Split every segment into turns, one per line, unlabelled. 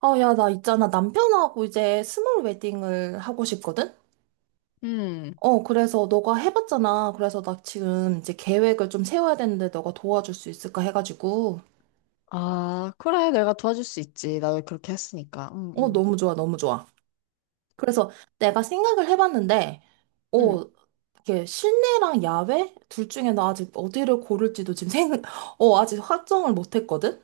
아, 야, 나 있잖아. 남편하고 이제 스몰 웨딩을 하고 싶거든?
음.
그래서 너가 해봤잖아. 그래서 나 지금 이제 계획을 좀 세워야 되는데 너가 도와줄 수 있을까 해가지고.
아, 그래. 내가 도와줄 수 있지. 나도 그렇게 했으니까.
너무 좋아, 너무 좋아. 그래서 내가 생각을 해봤는데, 어,
음.
이게 실내랑 야외? 둘 중에 나 아직 어디를 고를지도 지금 생, 아직 확정을 못했거든?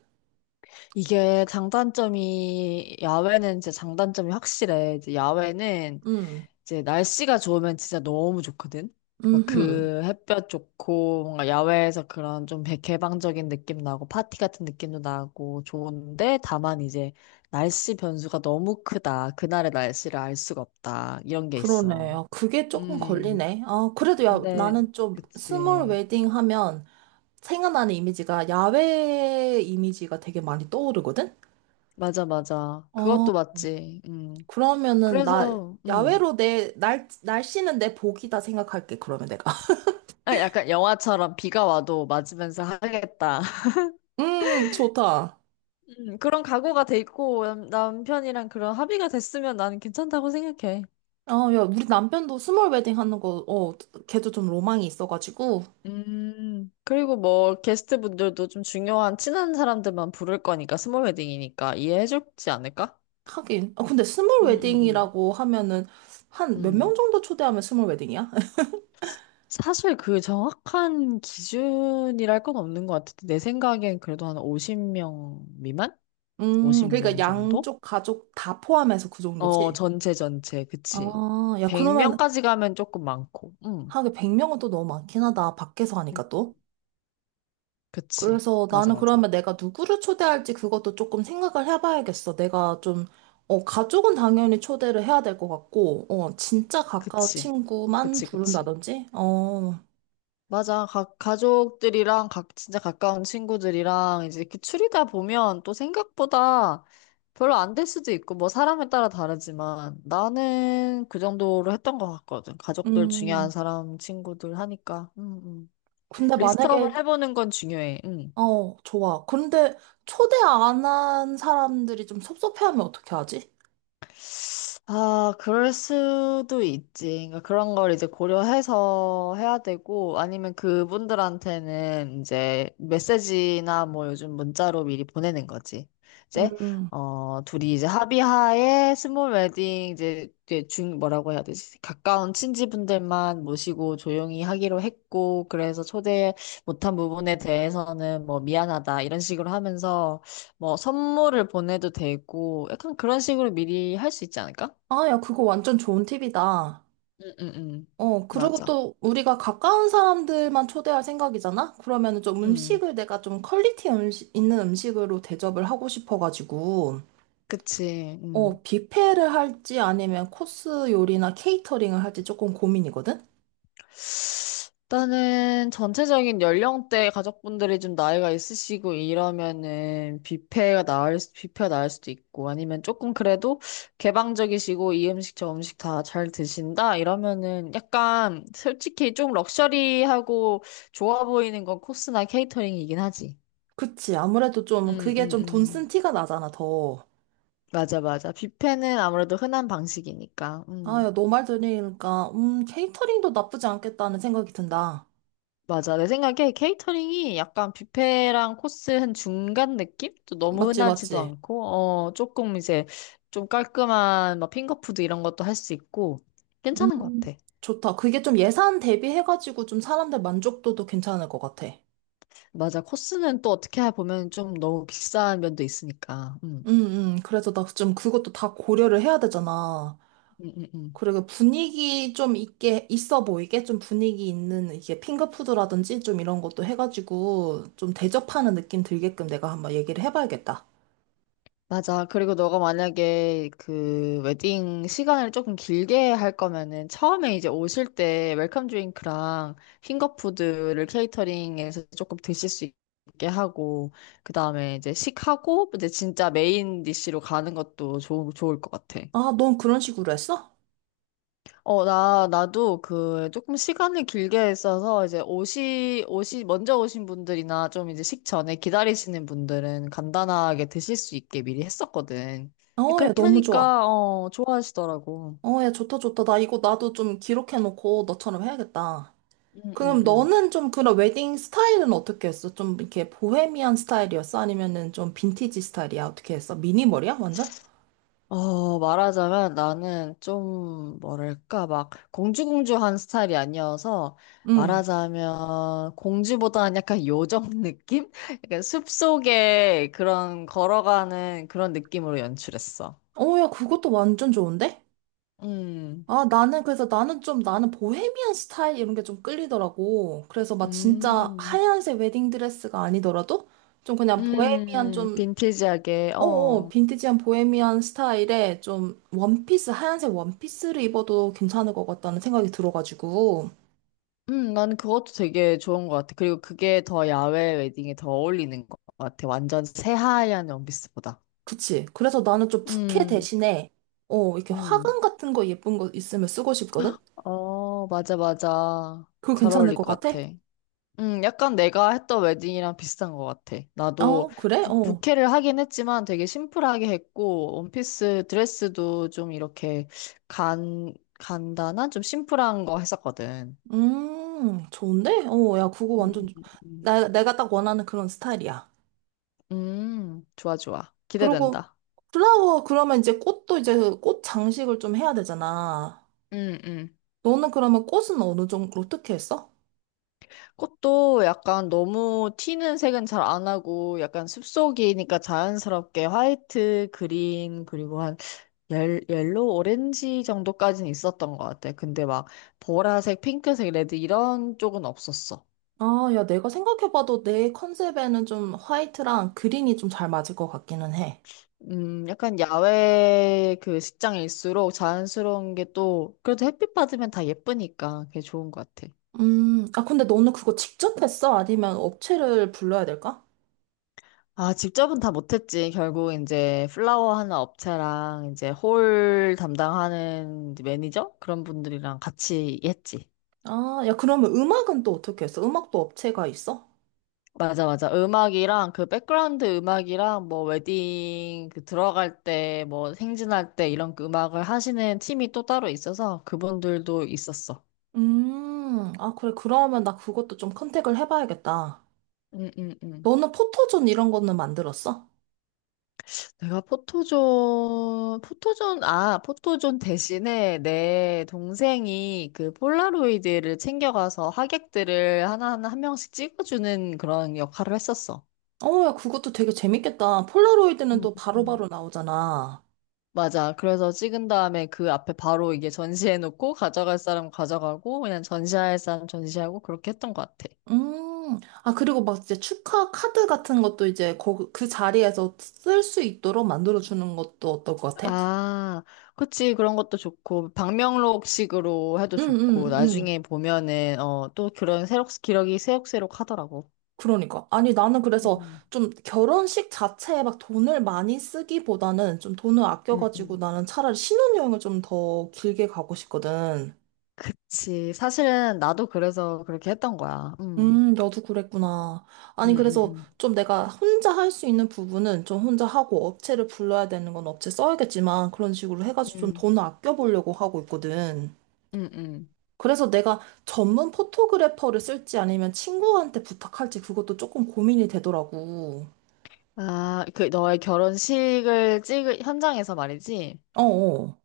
이게 장단점이, 야외는 진짜 장단점이 확실해. 이제 야외는
음,
이제 날씨가 좋으면 진짜 너무 좋거든. 막
음,
그 햇볕 좋고, 뭔가 야외에서 그런 좀 개방적인 느낌 나고, 파티 같은 느낌도 나고, 좋은데, 다만 이제 날씨 변수가 너무 크다. 그날의 날씨를 알 수가 없다. 이런 게 있어.
그러네. 요 그게 조금
음.
걸리네. 아, 그래도 야,
근데,
나는 좀 스몰
그치.
웨딩 하면 생각나는 이미지가 야외 이미지가 되게 많이 떠오르거든?
맞아, 맞아.
어,
그것도 맞지. 음.
그러면은 나
그래서,
야외로 내 날씨는 내 복이다 생각할게, 그러면 내가.
아, 약간 영화처럼 비가 와도 맞으면서 하겠다.
좋다.
그런 각오가 돼 있고, 남편이랑 그런 합의가 됐으면 나는 괜찮다고 생각해.
야, 우리 남편도 스몰 웨딩 하는 거, 어, 걔도 좀 로망이 있어가지고.
그리고 뭐, 게스트분들도 좀 중요한 친한 사람들만 부를 거니까, 스몰 웨딩이니까 이해해 주지 않을까?
하긴. 아, 근데 스몰
음, 음, 음.
웨딩이라고 하면은 한 몇
음.
명 정도 초대하면 스몰 웨딩이야?
사실 그 정확한 기준이랄 건 없는 것 같은데, 내 생각엔 그래도 한 50명 미만?
그러니까
50명 정도?
양쪽 가족 다 포함해서 그
어,
정도지?
전체 전체. 그치.
아, 야, 그러면
100명까지 가면 조금 많고. 응.
하긴 100명은 또 너무 많긴 하다. 밖에서
음.
하니까 또.
그치.
그래서
맞아,
나는
맞아.
그러면 내가 누구를 초대할지 그것도 조금 생각을 해봐야겠어. 내가 좀, 가족은 당연히 초대를 해야 될 것 같고, 어, 진짜 가까운
그치.
친구만
그치, 그치.
부른다든지, 어,
맞아. 가족들이랑 각, 진짜 가까운 친구들이랑 이제 이렇게 추리다 보면 또 생각보다 별로 안 될 수도 있고, 뭐 사람에 따라 다르지만 나는 그 정도로 했던 것 같거든. 가족들 중요한
음.
사람, 친구들 하니까. 음.
근데 만약에,
리스트업을 해보는 건 중요해. 응.
좋아. 근데 초대 안 한 사람들이 좀 섭섭해하면 어떻게 하지?
아, 그럴 수도 있지. 그러니까 그런 걸 이제 고려해서 해야 되고, 아니면 그분들한테는 이제 메시지나 뭐 요즘 문자로 미리 보내는 거지. 이제,
음.
어, 둘이 이제 합의하에 스몰 웨딩 이제 이게 중, 뭐라고 해야 되지? 가까운 친지분들만 모시고 조용히 하기로 했고, 그래서 초대 못한 부분에 대해서는 뭐 미안하다 이런 식으로 하면서 뭐 선물을 보내도 되고, 약간 그런 식으로 미리 할 수 있지 않을까?
아, 야, 그거 완전 좋은 팁이다.
응, 응, 응.
그리고
맞아.
또 우리가 가까운 사람들만 초대할 생각이잖아? 그러면은 좀
응.
음식을 내가 좀 퀄리티 음식, 있는 음식으로 대접을 하고 싶어가지고,
그치. 응.
뷔페를 할지 아니면 코스 요리나 케이터링을 할지 조금 고민이거든?
일단은 전체적인 연령대 가족분들이 좀 나이가 있으시고 이러면은 뷔페가 나을 수도 있고 아니면 조금 그래도 개방적이시고 이 음식 저 음식 다 잘 드신다 이러면은 약간 솔직히 좀 럭셔리하고 좋아 보이는 건 코스나 케이터링이긴 하지.
그치. 아무래도 좀
응,
그게
응,
좀 돈
응.
쓴 티가 나잖아, 더.
맞아, 맞아. 뷔페는 아무래도 흔한 방식이니까.
아, 야,
응.
너 말 들으니까, 케이터링도 나쁘지 않겠다는 생각이 든다.
맞아. 내 생각에 케이터링이 약간 뷔페랑 코스 한 중간 느낌? 또 너무
맞지,
흔하지도
맞지?
않고, 어, 조금 이제 좀 깔끔한 막 핑거푸드 이런 것도 할 수 있고, 괜찮은 것
음,
같아.
좋다. 그게 좀 예산 대비해가지고 좀 사람들 만족도도 괜찮을 것 같아.
맞아. 코스는 또 어떻게 보면 좀 너무 비싼 면도 있으니까.
그래서 나 좀 그것도 다 고려를 해야 되잖아.
음, 음, 음.
그리고 분위기 좀 있게, 있어 보이게 좀 분위기 있는 이게 핑거푸드라든지 좀 이런 것도 해가지고 좀 대접하는 느낌 들게끔 내가 한번 얘기를 해봐야겠다.
맞아. 그리고 너가 만약에 그 웨딩 시간을 조금 길게 할 거면은 처음에 이제 오실 때 웰컴 드링크랑 핑거푸드를 케이터링에서 조금 드실 수 있게 하고, 그 다음에 이제 식하고, 이제 진짜 메인 디쉬로 가는 것도 좋을 것 같아.
아, 넌 그런 식으로 했어?
어, 나도 그 조금 시간을 길게 써서 이제 옷이 먼저 오신 분들이나 좀 이제 식전에 기다리시는 분들은 간단하게 드실 수 있게 미리 했었거든. 근데
어, 야,
그렇게
너무 좋아.
하니까, 어, 좋아하시더라고.
어, 야, 좋다, 좋다. 나 이거 나도 좀 기록해놓고 너처럼 해야겠다.
응, 응,
그럼
응.
너는 좀 그런 웨딩 스타일은 어떻게 했어? 좀 이렇게 보헤미안 스타일이었어? 아니면은 좀 빈티지 스타일이야? 어떻게 했어? 미니멀이야? 완전?
어, 말하자면 나는 좀, 뭐랄까, 막 공주공주한 스타일이 아니어서
응.
말하자면 공주보다는 약간 요정 느낌? 약간 숲속에 그런 걸어가는 그런 느낌으로 연출했어.
어, 야, 그것도 완전 좋은데?
음,
아, 나는 좀, 나는 보헤미안 스타일 이런 게 좀 끌리더라고. 그래서 막 진짜
음,
하얀색 웨딩드레스가 아니더라도 좀 그냥 보헤미안 좀,
빈티지하게,
어어,
어.
빈티지한 보헤미안 스타일에 좀 원피스, 하얀색 원피스를 입어도 괜찮을 것 같다는 생각이 들어가지고.
나는 그것도 되게 좋은 것 같아. 그리고 그게 더 야외 웨딩에 더 어울리는 것 같아. 완전 새하얀 원피스보다.
그치. 그래서 나는 좀 부케
음,
대신에, 이렇게
음.
화관 같은 거 예쁜 거 있으면 쓰고 싶거든?
어, 맞아, 맞아.
그거
잘
괜찮을
어울릴
것
것
같아?
같아. 약간 내가 했던 웨딩이랑 비슷한 것 같아. 나도
어, 그래? 어.
부케를 하긴 했지만 되게 심플하게 했고, 원피스 드레스도 좀 이렇게 간, 간단한, 좀 심플한 거 했었거든.
좋은데? 어, 야, 그거
음,
완전,
음.
내가 딱 원하는 그런 스타일이야.
좋아, 좋아.
그리고
기대된다.
플라워, 그러면 이제 꽃도 이제 그꽃 장식을 좀 해야 되잖아.
음, 음.
너는 그러면 꽃은 어느 정도, 어떻게 했어?
꽃도 약간 너무 튀는 색은 잘 안 하고 약간 숲속이니까 자연스럽게 화이트, 그린, 그리고 한 옐로우, 오렌지 정도까지는 있었던 것 같아. 근데 막 보라색, 핑크색, 레드 이런 쪽은 없었어.
아, 야, 내가 생각해봐도 내 컨셉에는 좀 화이트랑 그린이 좀 잘 맞을 것 같기는 해.
약간 야외 그 식장일수록 자연스러운 게 또 그래도 햇빛 받으면 다 예쁘니까 그게 좋은 것 같아.
아, 근데 너는 그거 직접 했어? 아니면 업체를 불러야 될까?
아, 직접은 다 못했지. 결국 이제 플라워 하는 업체랑 이제 홀 담당하는 이제 매니저? 그런 분들이랑 같이 했지.
아, 야, 그러면 음악은 또 어떻게 했어? 음악도 업체가 있어?
맞아, 맞아. 음악이랑 그 백그라운드 음악이랑 뭐 웨딩 그 들어갈 때 뭐 행진할 때 이런 그 음악을 하시는 팀이 또 따로 있어서 그분들도 있었어.
아, 그래. 그러면 나 그것도 좀 컨택을 해봐야겠다.
응, 응, 응.
너는 포토존 이런 거는 만들었어?
아, 포토존 대신에 내 동생이 그 폴라로이드를 챙겨가서 하객들을 하나하나 한 명씩 찍어주는 그런 역할을 했었어.
어, 야, 그것도 되게 재밌겠다. 폴라로이드는
음,
또 바로바로
음.
나오잖아.
맞아. 그래서 찍은 다음에 그 앞에 바로 이게 전시해놓고 가져갈 사람 가져가고 그냥 전시할 사람 전시하고 그렇게 했던 것 같아.
아, 그리고 막 이제 축하 카드 같은 것도 이제 거, 그 자리에서 쓸 수 있도록 만들어주는 것도 어떨 것 같아?
아, 그치. 그런 것도 좋고 방명록식으로 해도
응,
좋고
응, 응.
나중에 보면은 어, 또 그런 새록 기록이 새록새록 하더라고.
그러니까. 아니, 나는 그래서
음,
좀 결혼식 자체에 막 돈을 많이 쓰기보다는 좀 돈을
음,
아껴가지고
음.
나는 차라리 신혼여행을 좀 더 길게 가고 싶거든.
그치. 사실은 나도 그래서 그렇게 했던 거야.
너도 그랬구나.
음,
아니,
음,
그래서
음,
좀 내가 혼자 할 수 있는 부분은 좀 혼자 하고 업체를 불러야 되는 건 업체 써야겠지만 그런 식으로 해가지고 좀
음,
돈을 아껴보려고 하고 있거든.
음.
그래서 내가 전문 포토그래퍼를 쓸지 아니면 친구한테 부탁할지 그것도 조금 고민이 되더라고.
아, 그 너의 결혼식을 찍을 현장에서 말이지.
어어.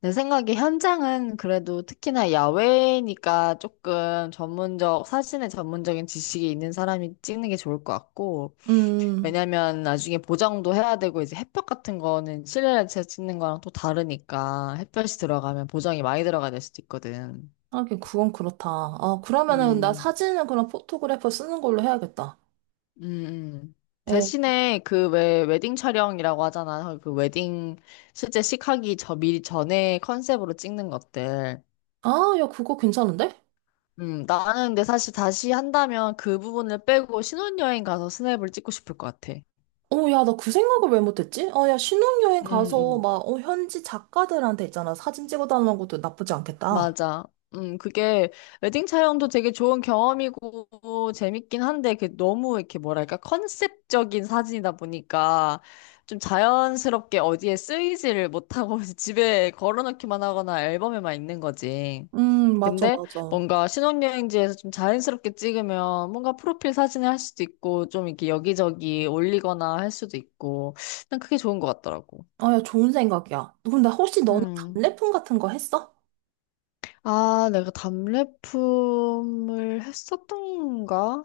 내 생각에 현장은 그래도 특히나 야외니까 조금 전문적, 사진에 전문적인 지식이 있는 사람이 찍는 게 좋을 것 같고.
음,
왜냐면 나중에 보정도 해야 되고 이제 햇볕 같은 거는 실내에서 찍는 거랑 또 다르니까 햇볕이 들어가면 보정이 많이 들어가야 될 수도 있거든.
하긴 그건 그렇다. 아, 그러면은 나
음,
사진은 그럼 포토그래퍼 쓰는 걸로 해야겠다.
음, 음.
어.
대신에 그 왜 웨딩 촬영이라고 하잖아. 그 웨딩 실제 식하기 저 미리 전에 컨셉으로 찍는 것들.
아, 야, 그거 괜찮은데?
나는 근데 사실 다시 한다면 그 부분을 빼고 신혼여행 가서 스냅을 찍고 싶을 것 같아.
어, 야, 나 그 생각을 왜 못했지? 아, 야, 신혼여행 가서
음,
막, 어, 현지 작가들한테 있잖아. 사진 찍어달라는 것도 나쁘지 않겠다.
맞아. 그게 웨딩 촬영도 되게 좋은 경험이고 재밌긴 한데 그 너무 이렇게 뭐랄까 컨셉적인 사진이다 보니까 좀 자연스럽게 어디에 쓰이지를 못하고 집에 걸어놓기만 하거나 앨범에만 있는 거지.
맞아,
근데
맞아.
뭔가 신혼여행지에서 좀 자연스럽게 찍으면 뭔가 프로필 사진을 할 수도 있고 좀 이렇게 여기저기 올리거나 할 수도 있고 난 그게 좋은 것 같더라고.
아, 야, 좋은 생각이야. 근데 혹시 너는
음.
답례품 같은 거 했어?
아, 내가 답례품을 했었던가?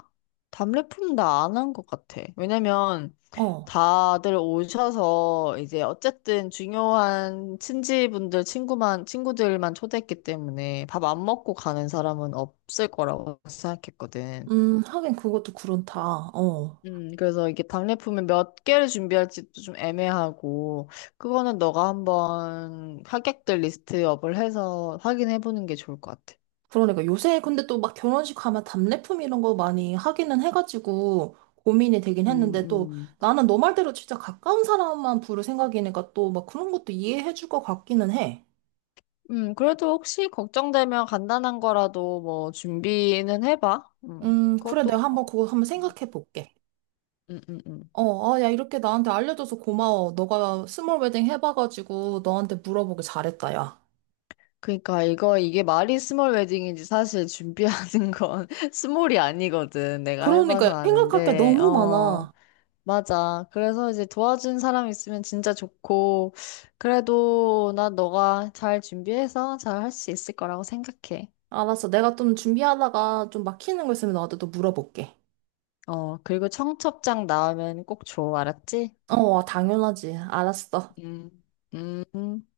답례품 나 안 한 것 같아. 왜냐면
어.
다들 오셔서 이제 어쨌든 중요한 친구들만 초대했기 때문에 밥 안 먹고 가는 사람은 없을 거라고 생각했거든.
하긴 그것도 그렇다. 어.
그래서 이게 답례품을 몇 개를 준비할지도 좀 애매하고, 그거는 너가 한번 하객들 리스트업을 해서 확인해 보는 게 좋을 것 같아.
그러니까 요새 근데 또 막 결혼식 가면 답례품 이런 거 많이 하기는 해가지고 고민이 되긴
음,
했는데 또
음.
나는 너 말대로 진짜 가까운 사람만 부를 생각이니까 또 막 그런 것도 이해해줄 것 같기는 해.
그래도 혹시 걱정되면 간단한 거라도 뭐 준비는 해봐.
그래, 내가
그것도,
한번 그거 한번 생각해 볼게.
음, 음, 음.
어, 아, 야, 이렇게 나한테 알려줘서 고마워. 너가 스몰 웨딩 해봐가지고 너한테 물어보길 잘했다, 야.
그러니까 이게 말이 스몰 웨딩이지 사실 준비하는 건 스몰이 아니거든. 내가
그러니까
해봐서
생각할 게
아는데,
너무
어,
많아.
맞아. 그래서 이제 도와준 사람 있으면 진짜 좋고, 그래도 난 너가 잘 준비해서 잘 할 수 있을 거라고 생각해.
알았어, 내가 좀 준비하다가 좀 막히는 거 있으면 너한테 또 물어볼게.
어, 그리고 청첩장 나오면 꼭 줘, 알았지?
어, 당연하지. 알았어.
음, 음.